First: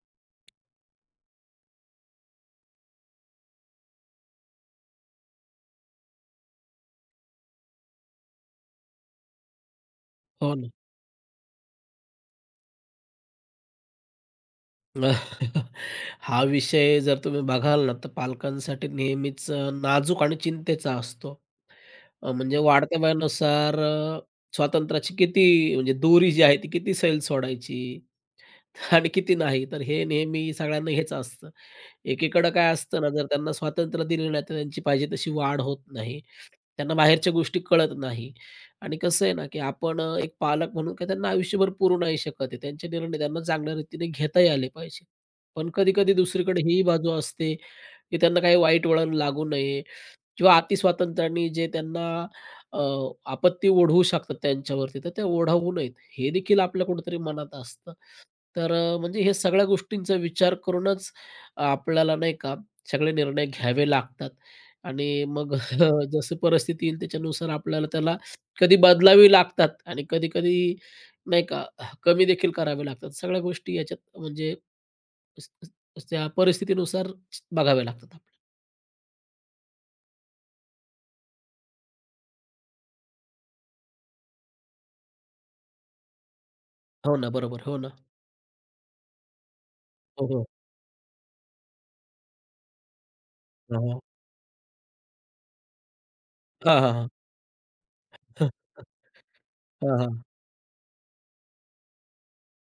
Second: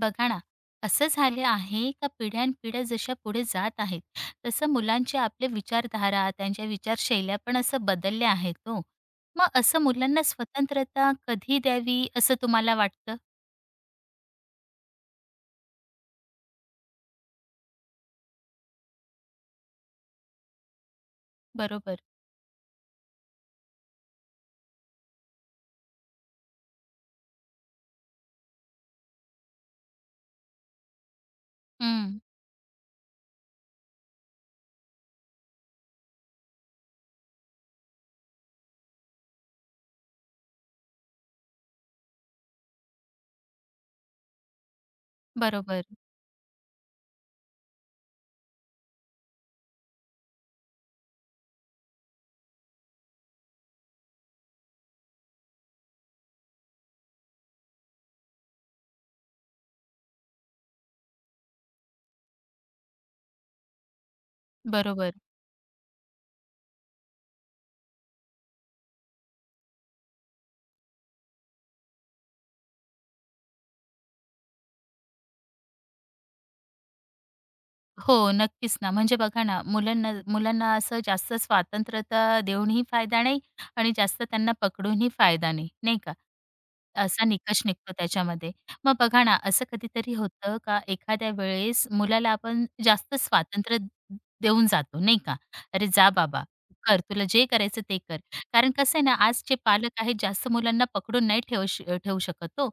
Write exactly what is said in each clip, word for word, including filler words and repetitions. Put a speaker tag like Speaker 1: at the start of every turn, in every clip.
Speaker 1: बघा ना, असं झालं आहे का पिढ्यानपिढ्या जशा पुढे जात आहेत, तसं मुलांची आपली विचारधारा, त्यांच्या विचारशैल्या पण असं बदलल्या आहेत हो. मग असं मुलांना
Speaker 2: हो ना.
Speaker 1: स्वतंत्रता कधी द्यावी असं तुम्हाला वाटतं?
Speaker 2: हा विषय जर तुम्ही बघाल ना, तर पालकांसाठी नेहमीच अ, नाजूक आणि चिंतेचा असतो.
Speaker 1: बरोबर.
Speaker 2: अ, म्हणजे वाढत्या वयानुसार अ, स्वातंत्र्याची किती म्हणजे दोरी जी आहे ती किती सैल सोडायची आणि किती नाही, तर हे नेहमी सगळ्यांना हेच असतं.
Speaker 1: हं.
Speaker 2: एकीकडं काय असतं ना, जर त्यांना स्वातंत्र्य दिलं नाही, तर त्यांची पाहिजे तशी वाढ होत नाही. त्यांना बाहेरच्या गोष्टी कळत नाही आणि कसं आहे ना, की आपण अ, एक पालक म्हणून काही त्यांना आयुष्यभर पुरू नाही शकत आहे. त्यांचे निर्णय त्यांना चांगल्या रीतीने घेताही आले पाहिजे. पण
Speaker 1: बरोबर,
Speaker 2: कधी-कधी दुसरीकडे ही बाजू असते, की त्यांना काही वाईट वळण लागू नये किंवा अतिस्वातंत्र्यांनी जे त्यांना अ, आपत्ती ओढवू शकतात त्यांच्यावरती, तर ते ओढवू नयेत, हे देखील आपल्या कुठेतरी मनात असतं. तर अ, म्हणजे हे सगळ्या गोष्टींचा विचार करूनच आपल्याला नाही का सगळे निर्णय घ्यावे लागतात आणि
Speaker 1: बरोबर.
Speaker 2: मग जसं परिस्थिती येईल त्याच्यानुसार आपल्याला त्याला कधी बदलावी लागतात आणि कधी-कधी नाही का कमी देखील करावे लागतात. सगळ्या गोष्टी याच्यात म्हणजे स- स- त्या परिस्थितीनुसार बघाव्या लागतात आपल्याला.
Speaker 1: हो, नक्कीच ना. म्हणजे बघा ना, मुलांना मुलांना असं जास्त स्वातंत्र्यता देऊनही फायदा नाही आणि जास्त त्यांना पकडूनही फायदा नाही, नाही का?
Speaker 2: हो
Speaker 1: असा
Speaker 2: ना, बरोबर.
Speaker 1: निकष
Speaker 2: हो ना.
Speaker 1: निघतो त्याच्यामध्ये. मग बघा ना, असं कधीतरी
Speaker 2: हो, हो.
Speaker 1: होतं का एखाद्या वेळेस मुलाला आपण जास्त स्वातंत्र्य
Speaker 2: हां, हां.
Speaker 1: देऊन जातो, नाही का? "अरे जा बाबा,
Speaker 2: हां, हां,
Speaker 1: कर.
Speaker 2: हां.
Speaker 1: तुला जे करायचं ते कर." कारण कसं आहे ना, आजचे पालक
Speaker 2: हां, हां.
Speaker 1: आहेत जास्त मुलांना पकडून नाही ठेवू श ठेवू शकत हो.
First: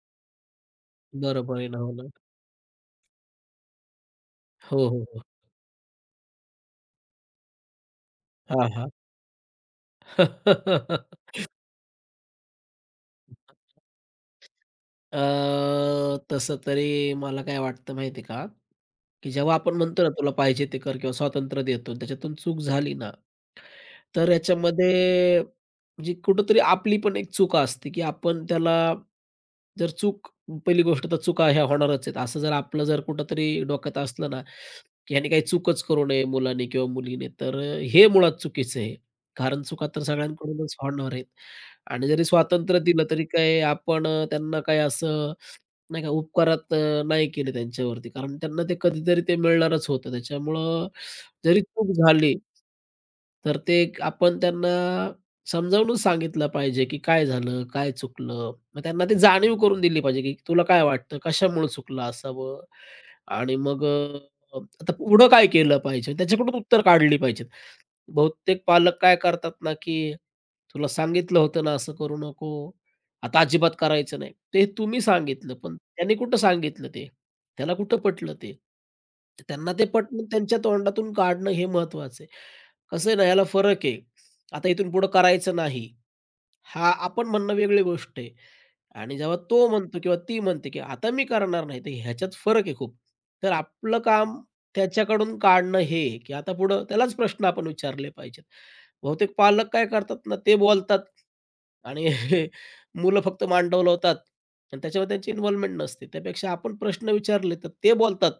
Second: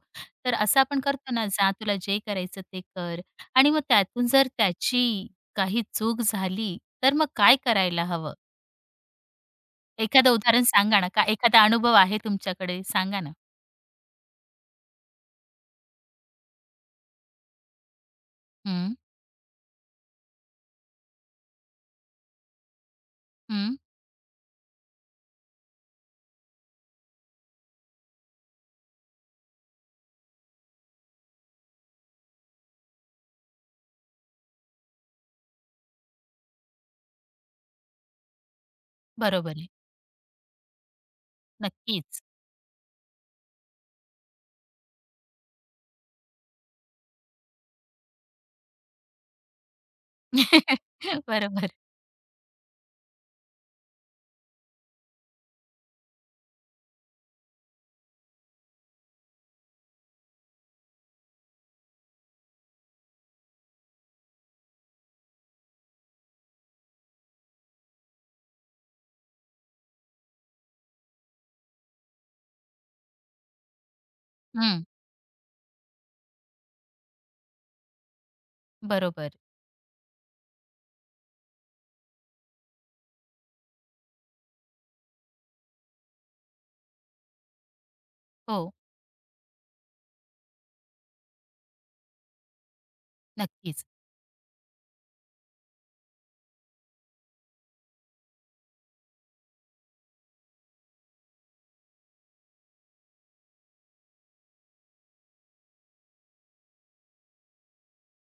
Speaker 1: तर असं आपण करतो
Speaker 2: बरं
Speaker 1: ना, "जा,
Speaker 2: परिणाम
Speaker 1: तुला
Speaker 2: होणार.
Speaker 1: जे करायचं ते कर." आणि मग त्यातून जर
Speaker 2: हो, हो, हो.
Speaker 1: त्याची
Speaker 2: हो.
Speaker 1: काही चूक झाली, तर मग काय करायला हवं?
Speaker 2: हां, हां.
Speaker 1: एखादं उदाहरण सांगा ना, का एखादा अनुभव आहे तुमच्याकडे सांगा ना?
Speaker 2: अ, तसं तरी मला काय वाटतं माहिती आहे का,
Speaker 1: हं,
Speaker 2: की जेव्हा आपण म्हणतो ना, तुला पाहिजे ते कर किंवा स्वातंत्र्य देतो, त्याच्यातून चूक झाली ना
Speaker 1: हं.
Speaker 2: तर याच्यामध्ये म्हणजे कुठेतरी आपली पण एक चूक असते, की आपण त्याला जर चूक पहिली गोष्ट तर चुका ह्या होणारच आहेत. असं जर आपलं जर कुठेतरी डोक्यात असलं ना, की ह्याने काही चूकच करू नये मुलाने किंवा मुलीने, तर हे मुळात चुकीचं आहे.
Speaker 1: बरोबर
Speaker 2: कारण
Speaker 1: आहे.
Speaker 2: चुका तर सगळ्यांकडूनच होणार आहेत आणि
Speaker 1: नक्कीच.
Speaker 2: जरी स्वातंत्र्य दिलं तरी काय आपण त्यांना काय असं नाही का, उपकार अ, नाही केले त्यांच्यावरती. कारण त्यांना ते कधीतरी ते मिळणारच होतं. त्याच्यामुळं जरी
Speaker 1: बरोबर.
Speaker 2: चूक झाली, तर ते एक आपण त्यांना समजावून सांगितलं पाहिजे, की काय झालं, काय चुकलं. मग त्यांना ती जाणीव करून दिली पाहिजे, की तुला काय वाटतं, कशामुळे चुकलं असावं? आणि मग अ, आता पुढं काय केलं पाहिजे? त्याच्याकडून उत्तर काढली पाहिजेत. बहुतेक पालक काय करतात ना, की "तुला सांगितलं होतं ना, असं करू नको. आता अजिबात करायचं नाही." ते
Speaker 1: हं.
Speaker 2: तुम्ही सांगितलं, पण त्याने कुठं सांगितलं ते? त्याला कुठं पटलं ते?
Speaker 1: बरोबर.
Speaker 2: तर त्यांना ते पटवून त्यांच्या तोंडातून काढणं हे महत्वाचं आहे. कसं आहे ना, याला फरक आहे. आता इथून पुढं करायचं नाही. हा आपण म्हणणं वेगळी गोष्ट आहे.
Speaker 1: हो.
Speaker 2: आणि जेव्हा तो म्हणतो किंवा ती म्हणते, की आता मी करणार नाही, तर ह्याच्यात फरक आहे खूप. तर
Speaker 1: नक्कीच.
Speaker 2: आपलं काम त्याच्याकडून काढणं हे, की आता पुढं त्यालाच प्रश्न आपण विचारले पाहिजेत. बहुतेक पालक काय करतात ना, ते बोलतात आणि मुलं फक्त मान डोलावतात आणि त्याच्यामध्ये त्यांची इन्व्हॉल्वमेंट नसते. त्यापेक्षा आपण प्रश्न विचारले, तर ते बोलतात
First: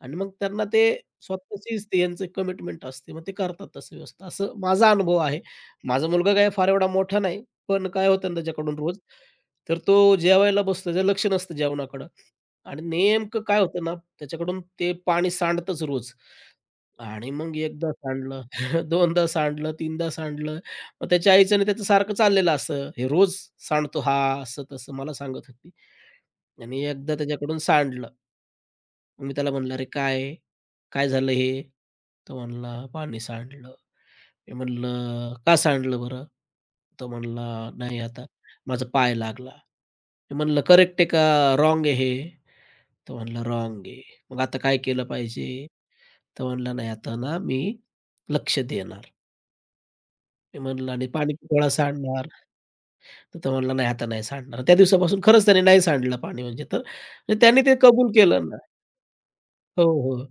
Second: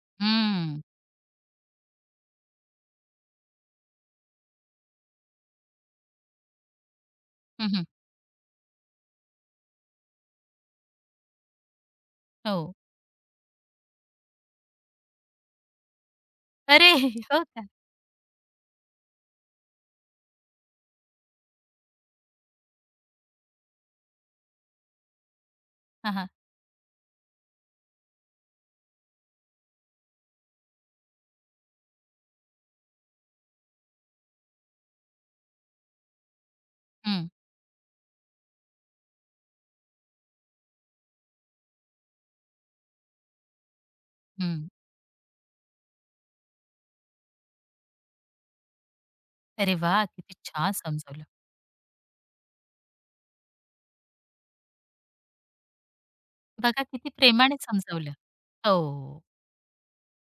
Speaker 2: आणि मग त्यांना ते
Speaker 1: हं.
Speaker 2: स्वतःचीच ते यांचं कमिटमेंट असते. मग ते करतात तसं व्यवस्थित. असं माझा अनुभव आहे. माझा मुलगा काय फार एवढा मोठा नाही,
Speaker 1: हं, हं.
Speaker 2: पण काय होतं ना त्याच्याकडून रोज तर तो जेवायला बसतो, त्याचं लक्ष नसतं जेवणाकडं
Speaker 1: हो.
Speaker 2: आणि नेमकं काय होतं ना, त्याच्याकडून ते पाणी सांडतच रोज
Speaker 1: अरे!
Speaker 2: आणि
Speaker 1: हो
Speaker 2: मग
Speaker 1: का?
Speaker 2: एकदा सांडलं, दोनदा सांडलं, तीनदा सांडलं. मग त्याच्या आईचं आणि त्याचं सारखं चाललेलं असं, हे रोज सांडतो हा, असं-तसं मला सांगत होती
Speaker 1: हां, हां.
Speaker 2: आणि एकदा त्याच्याकडून सांडलं. मग मी त्याला म्हणलं, "अरे काय? काय झालं हे?" तो म्हणला, "पाणी सांडलं." मी म्हणलं, "का सांडलं बरं?" तो
Speaker 1: हं,
Speaker 2: म्हणला, "नाही आता माझा पाय लागला." मी म्हणलं, "करेक्ट आहे का रॉंग आहे हे?" तो म्हणला, "रॉंग आहे." "मग आता
Speaker 1: हं.
Speaker 2: काय केलं पाहिजे?" तो म्हणला, "नाही आता ना मी लक्ष देणार."
Speaker 1: अरे वा, किती
Speaker 2: मी
Speaker 1: छान
Speaker 2: म्हणलं, "आणि
Speaker 1: समजावलं.
Speaker 2: पाणीपुरवठा सांडणार?" तर तो म्हणला, "नाही आता नाही सांडणार." त्या दिवसापासून खरंच त्याने नाही सांडलं पाणी म्हणजे तर
Speaker 1: बघा किती
Speaker 2: म्हणजे
Speaker 1: प्रेमाने
Speaker 2: त्याने ते कबूल
Speaker 1: समजावलं.
Speaker 2: केलं ना.
Speaker 1: हो.
Speaker 2: हो, हो.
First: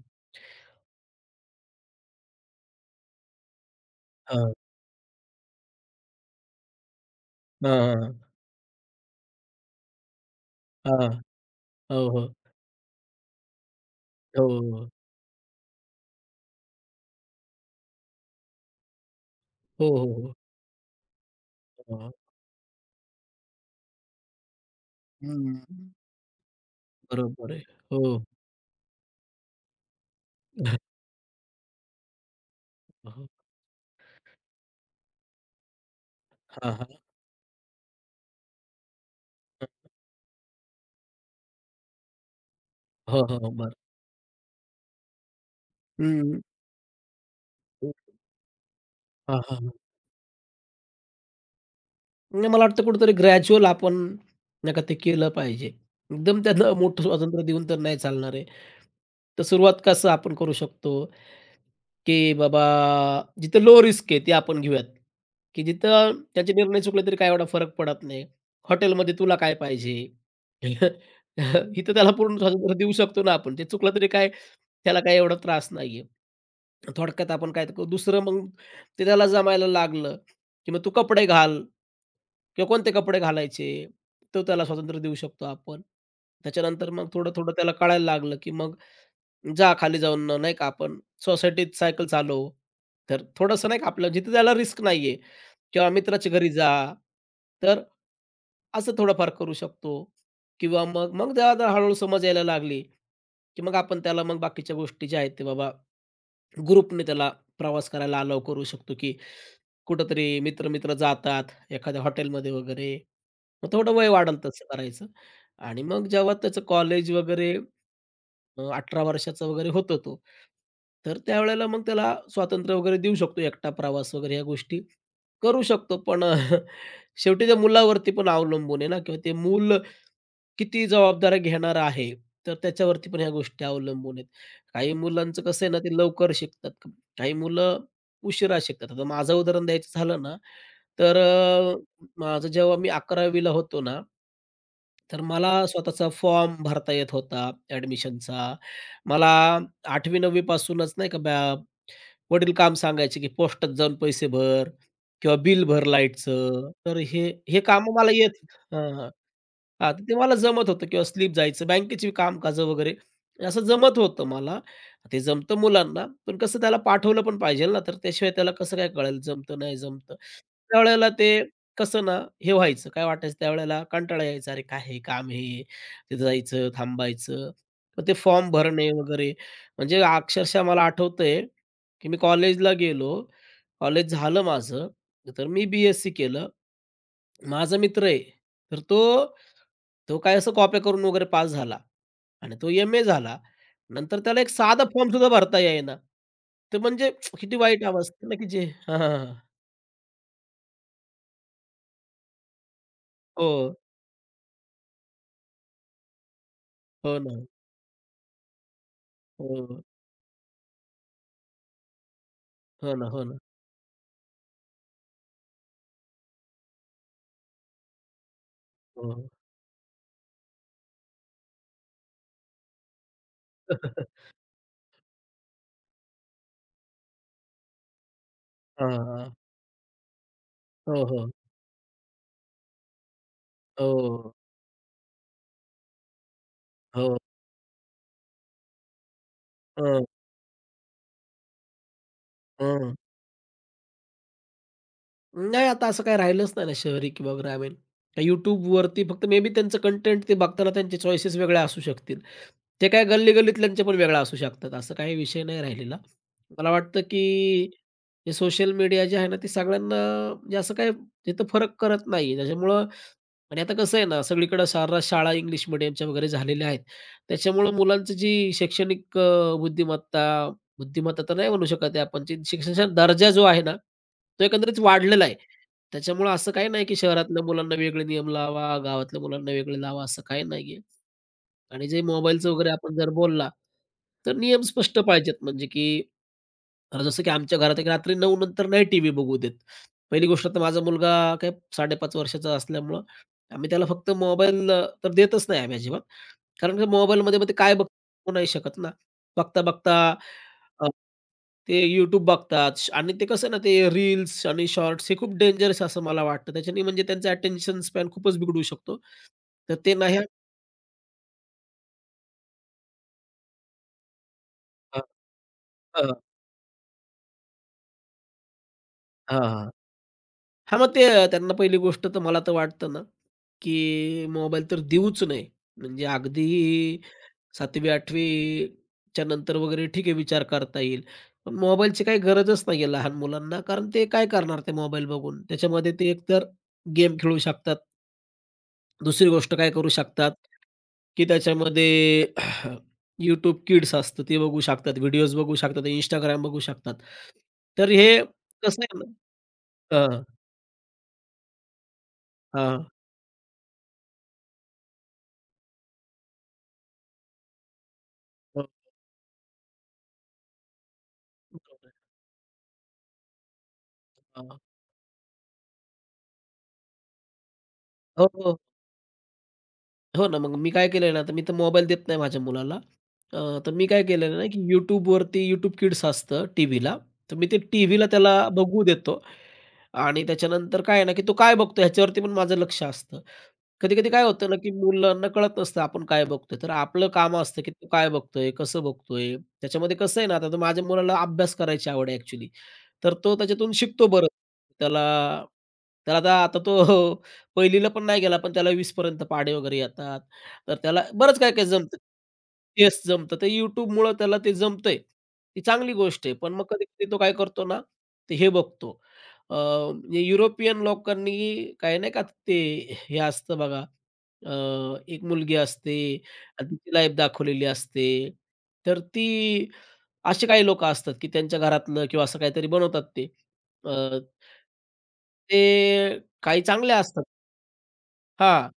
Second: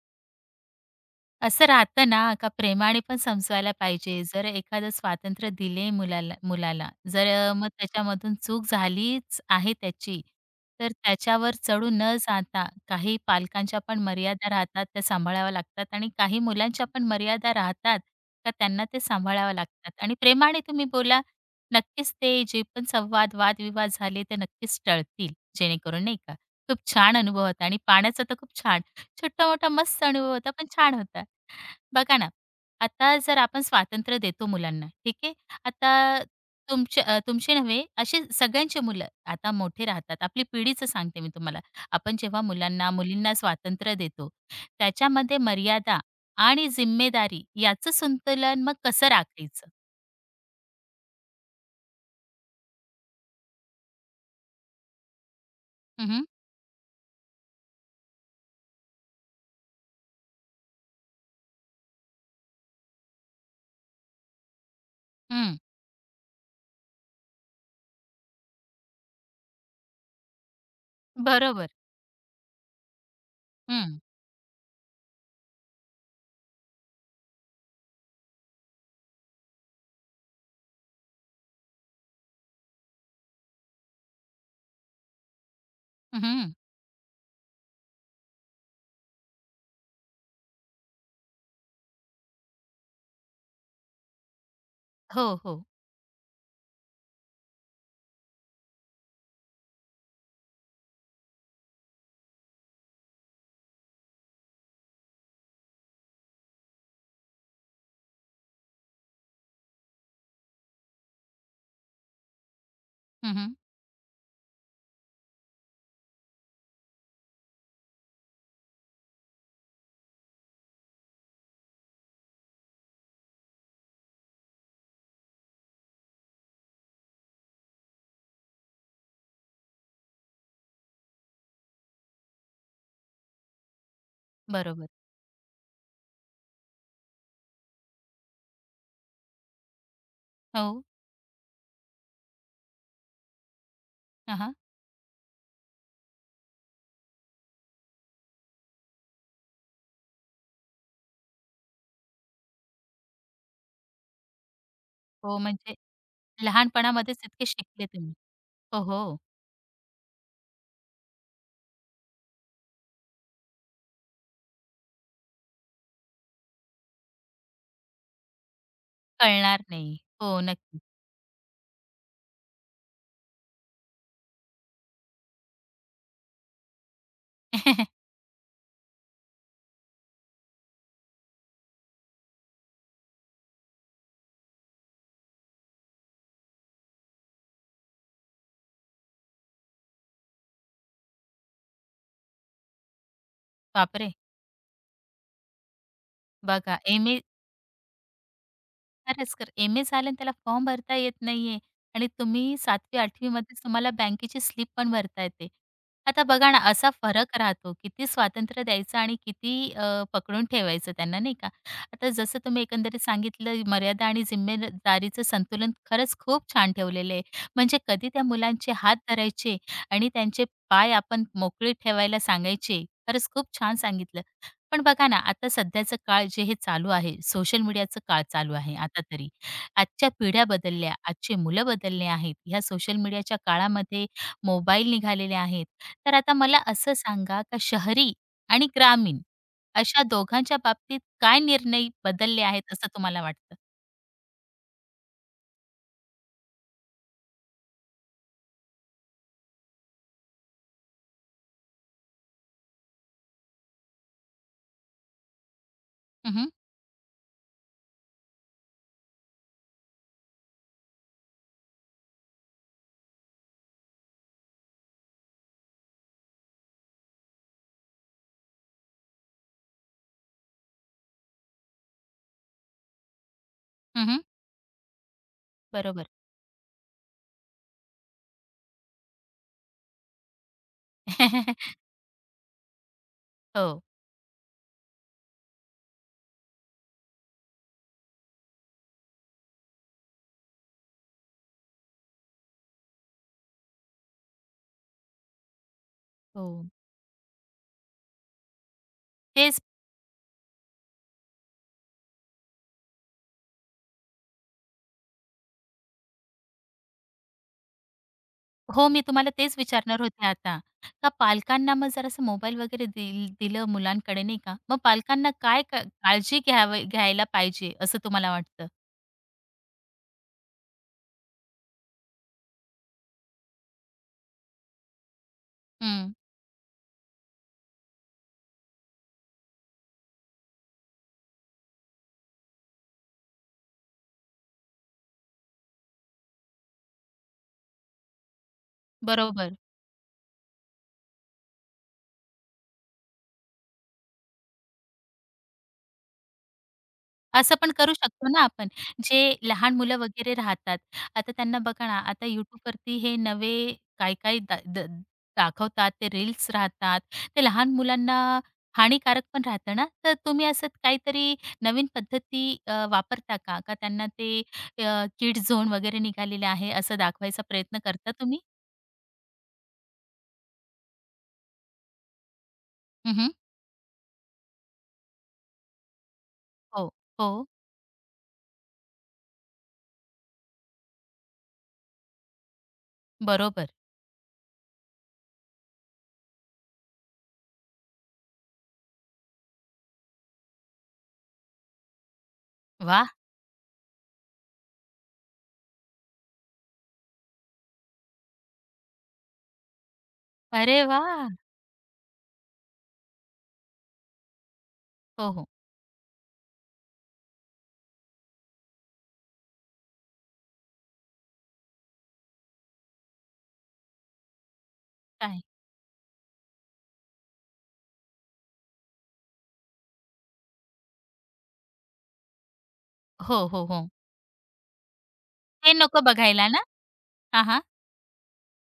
Speaker 1: असं राहतं ना का प्रेमाने पण समजवायला पाहिजे. जर
Speaker 2: हां.
Speaker 1: एखादं स्वातंत्र्य दिले मुलाला मुलाला, जर अ, मग
Speaker 2: हां, हां.
Speaker 1: त्याच्यामधून चूक झालीच आहे त्याची, तर त्याच्यावर चढून
Speaker 2: हो,
Speaker 1: न
Speaker 2: हो.
Speaker 1: जाता काही पालकांच्या पण
Speaker 2: हो,
Speaker 1: मर्यादा राहतात,
Speaker 2: हो.
Speaker 1: त्या सांभाळाव्या लागतात आणि काही मुलांच्या पण मर्यादा राहतात का त्यांना ते सांभाळाव्या
Speaker 2: हो,
Speaker 1: लागतात.
Speaker 2: हो,
Speaker 1: आणि
Speaker 2: हो.
Speaker 1: प्रेमाने तुम्ही बोला,
Speaker 2: हां.
Speaker 1: नक्कीच ते जे पण संवाद, वादविवाद झाले ते नक्कीच टळतील जेणेकरून नाही का. खूप छान अनुभव
Speaker 2: बरोबर आहे.
Speaker 1: होता आणि
Speaker 2: हो.
Speaker 1: पाण्याचा तर खूप छान छोटा-मोठा मस्त अनुभव होता, पण छान होता. बघा ना, आता
Speaker 2: हां,
Speaker 1: जर आपण स्वातंत्र्य देतो मुलांना, ठीक आहे. आता
Speaker 2: हां.
Speaker 1: तुमचे अ, तुमचे नव्हे, असे सगळ्यांचे मुलं आता मोठे राहतात. आपली पिढीचं सांगते मी तुम्हाला. आपण जेव्हा मुलांना,
Speaker 2: हो,
Speaker 1: मुलींना
Speaker 2: हो. बरं.
Speaker 1: स्वातंत्र्य देतो, त्याच्यामध्ये मर्यादा
Speaker 2: हं.
Speaker 1: आणि जिम्मेदारी याचं संतुलन मग कसं
Speaker 2: हां,
Speaker 1: राखायचं?
Speaker 2: हां, म्हणजे मला वाटतं कुठेतरी ग्रॅज्युअल आपण नाही का ते केलं पाहिजे.
Speaker 1: हं, हं.
Speaker 2: एकदम त्यांना मोठं स्वातंत्र्य देऊन तर नाही चालणार आहे. तर सुरुवात कसं आपण करू शकतो, की बाबा जिथं लो रिस्क आहे ते आपण घेऊयात, की जिथं त्याचे निर्णय चुकले तरी काय एवढा फरक पडत नाही. हॉटेलमध्ये तुला काय पाहिजे?
Speaker 1: बरोबर.
Speaker 2: इथं त्याला पूर्ण स्वातंत्र्य देऊ शकतो ना आपण. ते चुकलं
Speaker 1: हं.
Speaker 2: तरी काय त्याला काही एवढा त्रास नाहीये. थोडक्यात आपण काय करू दुसरं मग ते त्याला जमायला लागलं, की मग तू कपडे घाल. किंवा कोणते कपडे घालायचे, तो त्याला स्वातंत्र्य देऊ शकतो आपण.
Speaker 1: हं.
Speaker 2: त्याच्यानंतर मग थोडं-थोडं त्याला कळायला लागलं, की मग जा खाली जाऊन नाही का आपण सोसायटीत सायकल चालव. तर थोडंसं नाही का आपलं जिथे त्याला रिस्क नाहीये
Speaker 1: हो, हो.
Speaker 2: किंवा मित्राच्या घरी जा. तर असं थोडंफार करू शकतो किंवा मग मग त्याला जरा हळू-हळू समज यायला लागली, की मग आपण त्याला मग बाकीच्या गोष्टी ज्या आहेत ते बाबा ग्रुपने त्याला प्रवास करायला अलाव करू शकतो, की कुठेतरी मित्र-मित्र जातात, एखाद्या हॉटेलमध्ये वगैरे.
Speaker 1: हं,
Speaker 2: मग थोडं वय वाढेल तसं करायचं आणि मग जेव्हा त्याचं कॉलेज वगैरे अ, अठरा वर्षाचा वगैरे होतो तो, तर त्यावेळेला मग त्याला स्वातंत्र्य वगैरे देऊ शकतो. एकटा प्रवास वगैरे ह्या गोष्टी करू शकतो. पण अं, शेवटी त्या मुलावरती पण अवलंबून आहे ना किंवा ते मूल किती जबाबदाऱ्या घेणार आहे, तर त्याच्यावरती पण ह्या गोष्टी अवलंबून आहेत.
Speaker 1: बरोबर.
Speaker 2: काही मुलांचं कसं आहे ना, ते लवकर शिकतात. क- काही मुलं उशिरा शिकतात. आता माझं उदाहरण द्यायचं झालं ना,
Speaker 1: हो.
Speaker 2: तर अ, माझं जेव्हा मी अकरावी होतो ना,
Speaker 1: हां,
Speaker 2: तर मला स्वतःचा फॉर्म भरता येत होता ॲडमिशनचा. मला आठवी नववी पासूनच नाही का वडील काम सांगायचे, की पोस्टात जाऊन पैसे भर किंवा
Speaker 1: हो,
Speaker 2: बिल
Speaker 1: म्हणजे
Speaker 2: भर लाईटचं. तर
Speaker 1: लहानपणामध्येच
Speaker 2: हे
Speaker 1: इतके
Speaker 2: हे
Speaker 1: शिकले
Speaker 2: कामं मला
Speaker 1: तुम्ही.
Speaker 2: येत
Speaker 1: हो,
Speaker 2: हां, हां.
Speaker 1: हो.
Speaker 2: हां, तर ते मला जमत होतं किंवा स्लीप जायचं, बँकेची कामकाजं वगैरे असं जमत होतं मला. ते जमतं मुलांना, पण कसं त्याला पाठवलं पण पाहिजे ना, तर त्याशिवाय त्याला कसं काय कळेल जमतं
Speaker 1: कळणार
Speaker 2: नाही
Speaker 1: नाही.
Speaker 2: जमतं.
Speaker 1: हो, नक्की.
Speaker 2: त्यावेळेला ते कसं ना, हे व्हायचं काय वाटायचं त्यावेळेला कंटाळा यायचा. अरे, काय हे काम हे, तिथं जायचं, थांबायचं. मग ते फॉर्म भरणे वगैरे म्हणजे अक्षरशः मला आठवतंय की मी कॉलेजला गेलो. कॉलेज झालं माझं, तर मी बी-एससी केलं. माझा मित्र आहे, तर तो तो काय असं कॉप्या करून वगैरे पास झाला आणि तो एम-ए झाला.
Speaker 1: बापरे!
Speaker 2: नंतर त्याला एक साधा फॉर्म सुद्धा भरता येईना. तर
Speaker 1: बघा
Speaker 2: म्हणजे
Speaker 1: एम ए
Speaker 2: किती वाईट अवस्था ना, की जे हां, हां, हां.
Speaker 1: खरंच तर एम ए झालं आणि त्याला फॉर्म भरता येत नाहीये आणि तुम्ही सातवी आठवी
Speaker 2: हो,
Speaker 1: मध्येच तुम्हाला बँकेची स्लिप पण भरता येते. आता बघा ना असा
Speaker 2: हो ना.
Speaker 1: फरक राहतो, किती स्वातंत्र्य द्यायचं आणि किती
Speaker 2: हो.
Speaker 1: अ, पकडून ठेवायचं त्यांना नाही का? आता जसं तुम्ही
Speaker 2: हो
Speaker 1: एकंदरीत
Speaker 2: ना, हो ना.
Speaker 1: सांगितलं मर्यादा आणि जिम्मेदारीचं संतुलन खरंच खूप छान ठेवलेलं आहे. म्हणजे कधी त्या मुलांचे हात
Speaker 2: हो.
Speaker 1: धरायचे आणि त्यांचे पाय आपण मोकळे ठेवायला सांगायचे. खरंच खूप छान सांगितलं. पण बघा ना, आता सध्याचं काळ जे हे चालू आहे, सोशल मीडियाचं काळ चालू आहे
Speaker 2: हां,
Speaker 1: आता तरी.
Speaker 2: हां.
Speaker 1: आजच्या पिढ्या बदलल्या,
Speaker 2: हो, हो.
Speaker 1: आजचे मुलं बदलले आहेत. ह्या सोशल मीडियाच्या काळामध्ये
Speaker 2: हो,
Speaker 1: मोबाईल निघालेले आहेत. तर आता मला असं
Speaker 2: हो.
Speaker 1: सांगा का शहरी आणि ग्रामीण
Speaker 2: हं,
Speaker 1: अशा दोघांच्या बाबतीत काय निर्णय बदलले आहेत असं
Speaker 2: हं.
Speaker 1: तुम्हाला वाटतं?
Speaker 2: नाही आता असं काही राहिलंच नाही ना शहरी किंवा ग्रामीण. त्या YouTubeवरती फक्त मे बी त्यांचं कंटेंट ते बघताना त्यांचे चॉईसेस वेगळ्या असू शकतील. ते काय गल्ली-गल्लीतल्यांच्या पण वेगळ्या असू शकतात. असं काही विषय नाही राहिलेला.
Speaker 1: हं, हं.
Speaker 2: मला वाटतं की हे सोशल मीडिया जे आहे ना, ते सगळ्यांना म्हणजे असं काही तिथं फरक करत नाही. त्याच्यामुळं आणि आता कसं आहे ना, सगळीकडे सर्रास शाळा इंग्लिश मीडियमच्या वगैरे झालेल्या आहेत. त्याच्यामुळं मुलांची जी शैक्षणिक अ, बुद्धिमत्ता, बुद्धिमत्ता तर नाही म्हणू शकत आहे आपण, जी शिक्षणाचा दर्जा जो आहे ना, तो एकंदरीत वाढलेला आहे.
Speaker 1: बरोबर.
Speaker 2: त्याच्यामुळं असं काही नाही की शहरातल्या मुलांना वेगळे नियम लावा, गावातल्या मुलांना वेगळे लावा, असं काही नाहीये. आणि जे मोबाईलचं वगैरे आपण जर बोलला,
Speaker 1: हो,
Speaker 2: तर नियम स्पष्ट पाहिजेत म्हणजे की अ, जसं की आमच्या घरात एक रात्री नऊ नंतर नाही टीव्ही बघू देत. पहिली गोष्ट तर माझा मुलगा काय साडेपाच वर्षाचा असल्यामुळं आम्ही त्याला फक्त मोबाईल तर देतच नाही आम्ही अजिबात.
Speaker 1: हो.
Speaker 2: कारण की मोबाईलमध्ये मग ते काय बघू नाही शकत ना.
Speaker 1: तेच
Speaker 2: बघता-बघता अ, ते YouTube बघतात श- आणि ते कसं ना ते रील्स आणि शॉर्ट्स हे खूप डेंजरस असं मला वाटतं. त्याच्याने म्हणजे त्यांचा अटेन्शन स्पॅन खूपच बिघडू
Speaker 1: हो,
Speaker 2: शकतो.
Speaker 1: मी तुम्हाला तेच
Speaker 2: तर ते
Speaker 1: विचारणार
Speaker 2: नाही
Speaker 1: होते आता. का पालकांना मग जरासं मोबाईल वगैरे दिल दिलं मुलांकडे नाही का, मग
Speaker 2: हां,
Speaker 1: पालकांना काय का काळजी घ्यावी घ्यायला पाहिजे असं तुम्हाला वाटतं?
Speaker 2: हां, मग ते अ, त्यांना पहिली गोष्ट तर मला तर वाटतं ना, की मोबाईल तर देऊच नये. म्हणजे
Speaker 1: हं,
Speaker 2: अगदी सातवी-आठवी नंतर वगैरे ठीक आहे विचार करता येईल. पण मोबाईलची काही गरजच नाही आहे लहान मुलांना, कारण ते काय करणार ते मोबाईल बघून? त्याच्यामध्ये ते एकतर गेम खेळू शकतात. दुसरी गोष्ट
Speaker 1: बरोबर.
Speaker 2: काय करू शकतात, की त्याच्यामध्ये YouTube Kids असतं ते बघू शकतात, व्हिडिओज बघू शकतात, Instagram बघू शकतात.
Speaker 1: असं पण
Speaker 2: तर
Speaker 1: करू
Speaker 2: हे
Speaker 1: शकतो ना आपण.
Speaker 2: कसं आहे
Speaker 1: जे
Speaker 2: ना
Speaker 1: लहान मुलं
Speaker 2: हां,
Speaker 1: वगैरे राहतात, आता त्यांना बघा ना, आता YouTubeवरती हे नवे काय-काय दा द दाखवतात, ते रील्स राहतात. ते लहान मुलांना
Speaker 2: हो,
Speaker 1: हानिकारक पण राहतं ना, तर तुम्ही असं काहीतरी
Speaker 2: बरोबर
Speaker 1: नवीन
Speaker 2: आहे.
Speaker 1: पद्धती अ, वापरता का? का त्यांना ते
Speaker 2: हां.
Speaker 1: किड झोन वगैरे निघालेलं आहे, असं दाखवायचा प्रयत्न करता
Speaker 2: हो,
Speaker 1: तुम्ही?
Speaker 2: हो. हो ना, मग मी काय केलंय ना, तर मी तर मोबाईल देत नाही माझ्या मुलाला.
Speaker 1: हं, हं.
Speaker 2: अ, तर मी काय केलेलं ना, की YouTubeवरती YouTube Kids असतं
Speaker 1: हो,
Speaker 2: टीव्हीला, तर
Speaker 1: हो.
Speaker 2: मी ते टीव्हीला त्याला बघू देतो आणि त्याच्यानंतर काय आहे ना, की तो काय बघतो ह्याच्यावरती पण माझं लक्ष असतं.
Speaker 1: बरोबर.
Speaker 2: कधी-कधी काय होतं ना, की मुलांना कळत नसतं आपण काय बघतोय. तर आपलं काम असतं, की तो काय बघतोय, कसं बघतोय. त्याच्यामध्ये कसं आहे ना, आता तर माझ्या मुलाला अभ्यास करायची आवड आहे ॲक्चुअली.
Speaker 1: वाह!
Speaker 2: तर तो त्याच्यातून शिकतो बरं. त्याला त्याला आता आता तो पहिली ला पण नाही गेला, पण त्याला वीस पर्यंत पाढे वगैरे येतात. तर
Speaker 1: अरे
Speaker 2: त्याला
Speaker 1: वाह!
Speaker 2: बरंच काही-काही जमतं. चेस जमतं. ते YouTubeमुळं त्याला ते जमतंय.
Speaker 1: हो, हो.
Speaker 2: ती चांगली गोष्ट आहे. पण मग कधी-कधी तो काय करतो ना, ते हे बघतो. अ, म्हणजे युरोपियन लोकांनी काय नाही का ते हे असतं बघा अ, एक
Speaker 1: काय?
Speaker 2: मुलगी असते आणि तिची लाईफ दाखवलेली असते. तर ती असे काही लोकं असतात, की त्यांच्या घरातलं किंवा असं काहीतरी बनवतात ते.
Speaker 1: हो, हो, हो.
Speaker 2: अ, ते
Speaker 1: ते नको बघायला
Speaker 2: काही
Speaker 1: ना?
Speaker 2: चांगले असतात.
Speaker 1: हां, हां.
Speaker 2: हां.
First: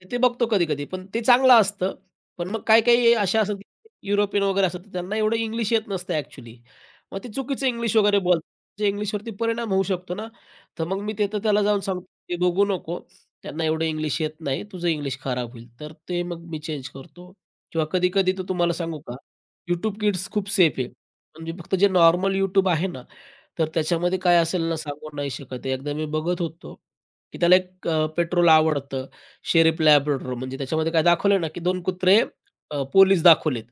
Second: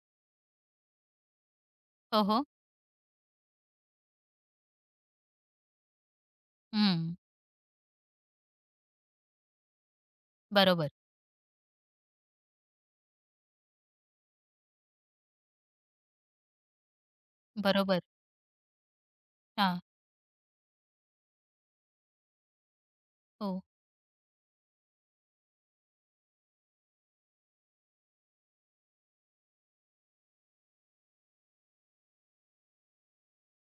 Speaker 2: तर ते बघतो कधी-कधी. पण ते चांगलं असतं.
Speaker 1: हो, हो.
Speaker 2: पण मग काही-काही अशा असतात, की युरोपियन वगैरे असतात, तर त्यांना एवढं इंग्लिश येत नसतं ॲक्चुअली.
Speaker 1: हं,
Speaker 2: मग ते चुकीचं इंग्लिश वगैरे बोलतात. इंग्लिशवरती परिणाम होऊ शकतो ना, तर
Speaker 1: बरोबर,
Speaker 2: मग मी तिथं त्याला जाऊन सांगतो, "हे बघू नको. त्यांना एवढं इंग्लिश येत नाही. तुझं इंग्लिश खराब होईल." तर ते मग मी चेंज करतो किंवा
Speaker 1: बरोबर.
Speaker 2: कधी-कधी तर तुम्हाला सांगू का,
Speaker 1: हां,
Speaker 2: YouTube Kids खूप सेफ आहे. म्हणजे फक्त जे नॉर्मल YouTube आहे ना,
Speaker 1: हो,
Speaker 2: तर त्याच्यामध्ये काय असेल ना, सांगू नाही शकत. एकदा मी बघत होतो की त्याला एक अ, पेट्रोल आवडतं. शेरीफ लॅब्राडोर म्हणजे त्याच्यामध्ये काय दाखवलं ना, की दोन कुत्रे अ, पोलीस दाखवलेत.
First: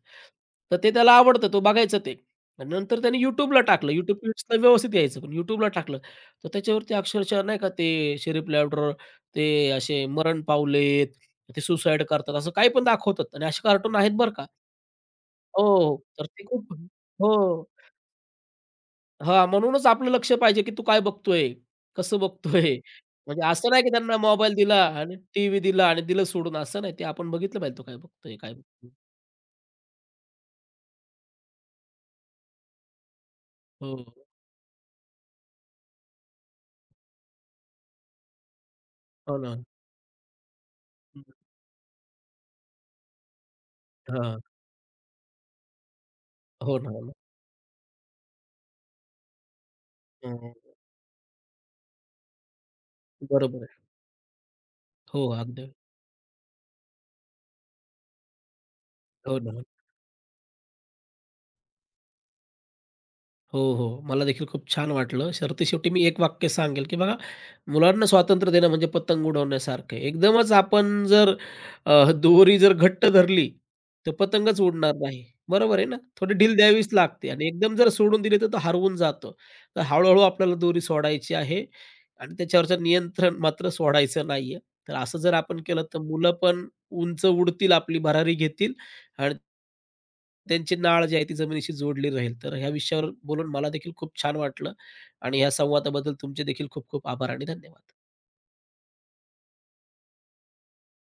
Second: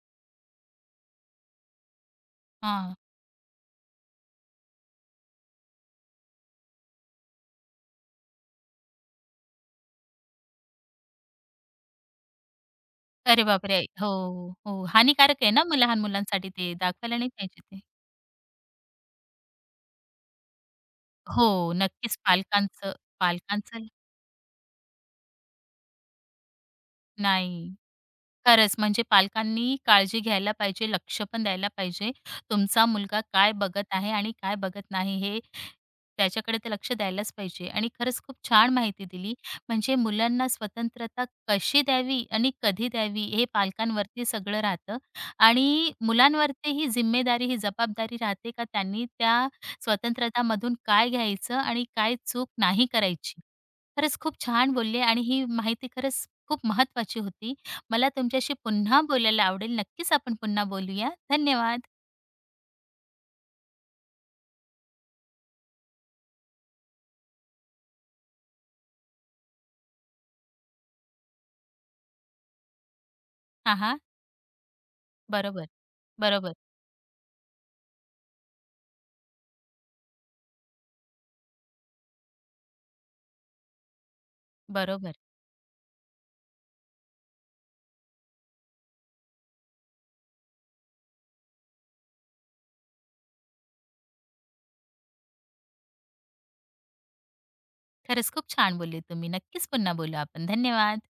Speaker 2: तर ते त्याला आवडतं, तो बघायचं ते. आणि
Speaker 1: हां.
Speaker 2: नंतर त्याने YouTubeला टाकलं. YouTube Kidsला व्यवस्थित यायचं, पण YouTubeला टाकलं. तर त्याच्यावरती अक्षरशः नाही का ते शेरीफ लॅब्राडोर ते असे मरण पावलेत, ते सुसाईड करतात, असं काही पण दाखवतात आणि
Speaker 1: अरे
Speaker 2: असे
Speaker 1: बापरे!
Speaker 2: कार्टून
Speaker 1: हो,
Speaker 2: आहेत बरं का.
Speaker 1: हो. हानिकारक आहे
Speaker 2: हो,
Speaker 1: ना मग
Speaker 2: हो.
Speaker 1: लहान
Speaker 2: तर ते
Speaker 1: मुलांसाठी
Speaker 2: खूप
Speaker 1: ते दाखवायला नाही
Speaker 2: हो.
Speaker 1: पाहिजे ते.
Speaker 2: हां, म्हणूनच आपलं लक्ष पाहिजे, की तू काय बघतोय?
Speaker 1: हो, नक्कीच
Speaker 2: कसं बघतोय?
Speaker 1: पालकांचं
Speaker 2: म्हणजे असं
Speaker 1: पालकांचं
Speaker 2: नाही, की त्यांना मोबाईल दिला आणि टीव्ही दिला आणि दिलं सोडून, असं नाही. ते आपण बघितलं
Speaker 1: नाही.
Speaker 2: पाहिजे तो काय बघतोय, काय
Speaker 1: खरंच,
Speaker 2: बघतोय.
Speaker 1: म्हणजे पालकांनी काळजी घ्यायला पाहिजे, लक्ष पण द्यायला पाहिजे. तुमचा मुलगा काय बघत
Speaker 2: हो,
Speaker 1: आहे आणि काय बघत नाही हे त्याच्याकडे तर लक्ष द्यायलाच पाहिजे. आणि खरंच खूप छान माहिती दिली.
Speaker 2: हो ना.
Speaker 1: म्हणजे मुलांना
Speaker 2: हं.
Speaker 1: स्वतंत्रता कशी द्यावी आणि कधी द्यावी हे पालकांवरती
Speaker 2: हां.
Speaker 1: सगळं राहतं आणि मुलांवरती
Speaker 2: हो
Speaker 1: ही
Speaker 2: ना, हो ना.
Speaker 1: जिम्मेदारी, ही जबाबदारी राहते का त्यांनी त्या
Speaker 2: हं.
Speaker 1: स्वतंत्रतामधून काय घ्यायचं आणि काय चूक नाही करायची.
Speaker 2: बरोबर आहे.
Speaker 1: खरंच खूप छान बोलले आणि
Speaker 2: हो,
Speaker 1: ही
Speaker 2: अगदी.
Speaker 1: माहिती खरंच खूप महत्त्वाची होती. मला तुमच्याशी पुन्हा
Speaker 2: हो
Speaker 1: बोलायला
Speaker 2: ना.
Speaker 1: आवडेल. नक्कीच आपण पुन्हा बोलूया. धन्यवाद.
Speaker 2: हो, हो. मला देखील खूप छान वाटलं. सरतेशेवटी मी एक वाक्य सांगेल, की बघा मुलांना स्वातंत्र्य देणं म्हणजे पतंग उडवण्यासारखं आहे. एकदमच आपण जर अ, दोरी जर घट्ट धरली,
Speaker 1: हां, हां.
Speaker 2: तर पतंगच उडणार नाही.
Speaker 1: बरोबर.
Speaker 2: बरोबर आहे ना? थोडी ढील
Speaker 1: बरोबर,
Speaker 2: द्यावीच लागते आणि एकदम जर सोडून दिली, तर तो हरवून जातो. तर हळू आपल्याला दोरी सोडायची आहे आणि त्याच्यावरचं नियंत्रण मात्र सोडायचं नाहीये. तर
Speaker 1: बरोबर.
Speaker 2: असं जर आपण केलं, तर मुलं पण उंच उडतील, आपली भरारी घेतील आणि त्यांची नाळ जी आहे ती जमिनीशी जोडली राहील. तर ह्या विषयावर बोलून मला देखील खूप छान वाटलं आणि ह्या संवादाबद्दल तुमचे देखील खूप खूप आभार आणि धन्यवाद.
Speaker 1: खरंच खूप छान बोलले तुम्ही. नक्कीच पुन्हा बोलू आपण. धन्यवाद.